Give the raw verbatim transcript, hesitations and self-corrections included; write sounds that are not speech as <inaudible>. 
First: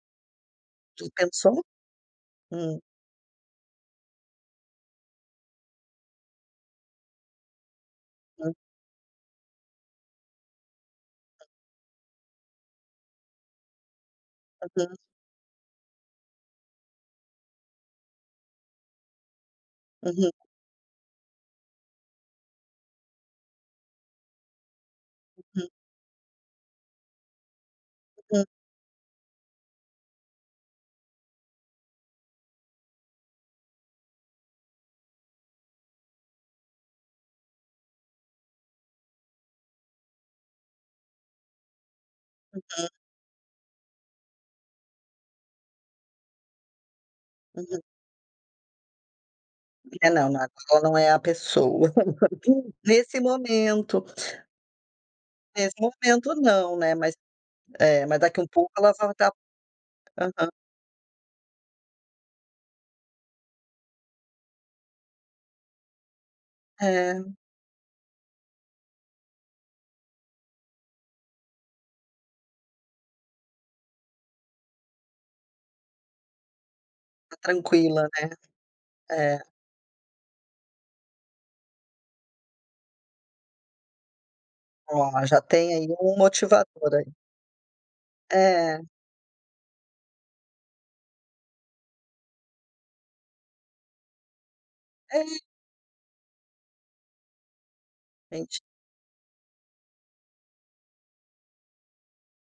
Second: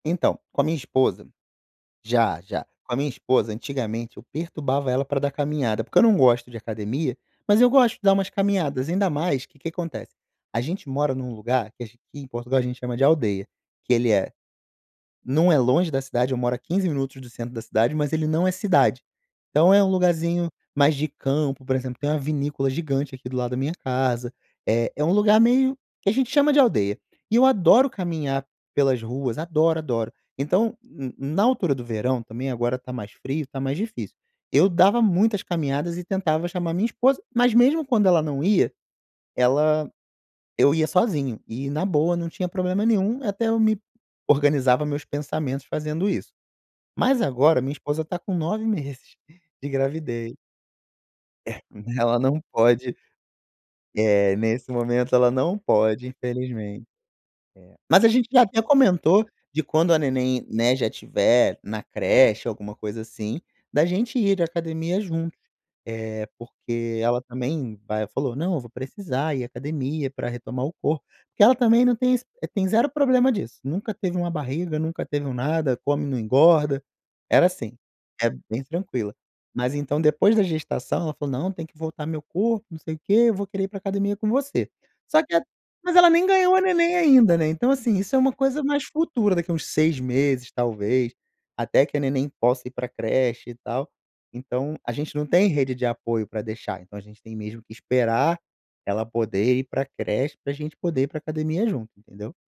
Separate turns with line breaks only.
Então, com a minha
Já
esposa,
pensou?
já, já,
Hum.
com a minha esposa antigamente eu perturbava ela pra dar caminhada, porque eu não gosto de academia, mas eu gosto de dar umas
Hã.
caminhadas, ainda mais que que acontece, a gente mora num lugar que aqui em Portugal a gente chama de aldeia, que ele é,
Aham.
não é longe da cidade, eu moro a quinze minutos do centro da cidade, mas ele não é cidade. Então é um
Uhum.
lugarzinho mais de campo, por exemplo, tem uma vinícola gigante aqui do lado da minha casa, eh, é um lugar
Uhum.
meio que a gente chama de aldeia. E eu adoro caminhar
Uhum.
pelas ruas, adoro, adoro. Então, n na altura do verão também agora está mais frio, está mais difícil. Eu dava muitas caminhadas e tentava chamar minha esposa, mas mesmo quando ela não ia, ela, eu ia sozinho. E na boa não tinha problema
Uhum.
nenhum e até eu me organizava meus pensamentos fazendo isso. Mas agora minha
Uhum.
esposa está com nove meses de
É não
gravidez.
não, ela não é a
É
pessoa.
ela não
<laughs>
pode,
Nesse momento
eh, nesse momento ela não
nesse
pode
momento não,
infelizmente.
né. Mas,
É. Mas
é
a
mas
gente
daqui
já
um
até
pouco ela vai
comentou
estar.
de quando a neném,
Aham.
né, já tiver na creche, alguma coisa assim, da gente ir à academia junto, eh, porque ela
É.
também aí ela falou, não, eu vou precisar ir à academia para retomar o corpo, porque ela também não tem ze tem zero problema disso nunca teve uma barriga, nunca teve um nada, come não engorda,
Ta
era assim,
tranquila né.
é bem tranquila
É.
mas então depois da gestação ela falou não tem que voltar meu corpo, não sei o quê, eu vou querer ir pra academia com você, só
Olha,
que
já
a
tem aí
mas ela
um
nem ganhou a
motivador
neném
aí.
ainda, né. Então assim, isso é uma coisa
É.
mais futura, daqui uns seis meses talvez, até que a neném possa ir pra creche e tal. Então a gente não
Ele
tem rede de apoio pra deixar, então a gente tem mesmo que esperar
Entendi.
ela poder ir pra creche pra gente poder ir pra academia junto, entendeu?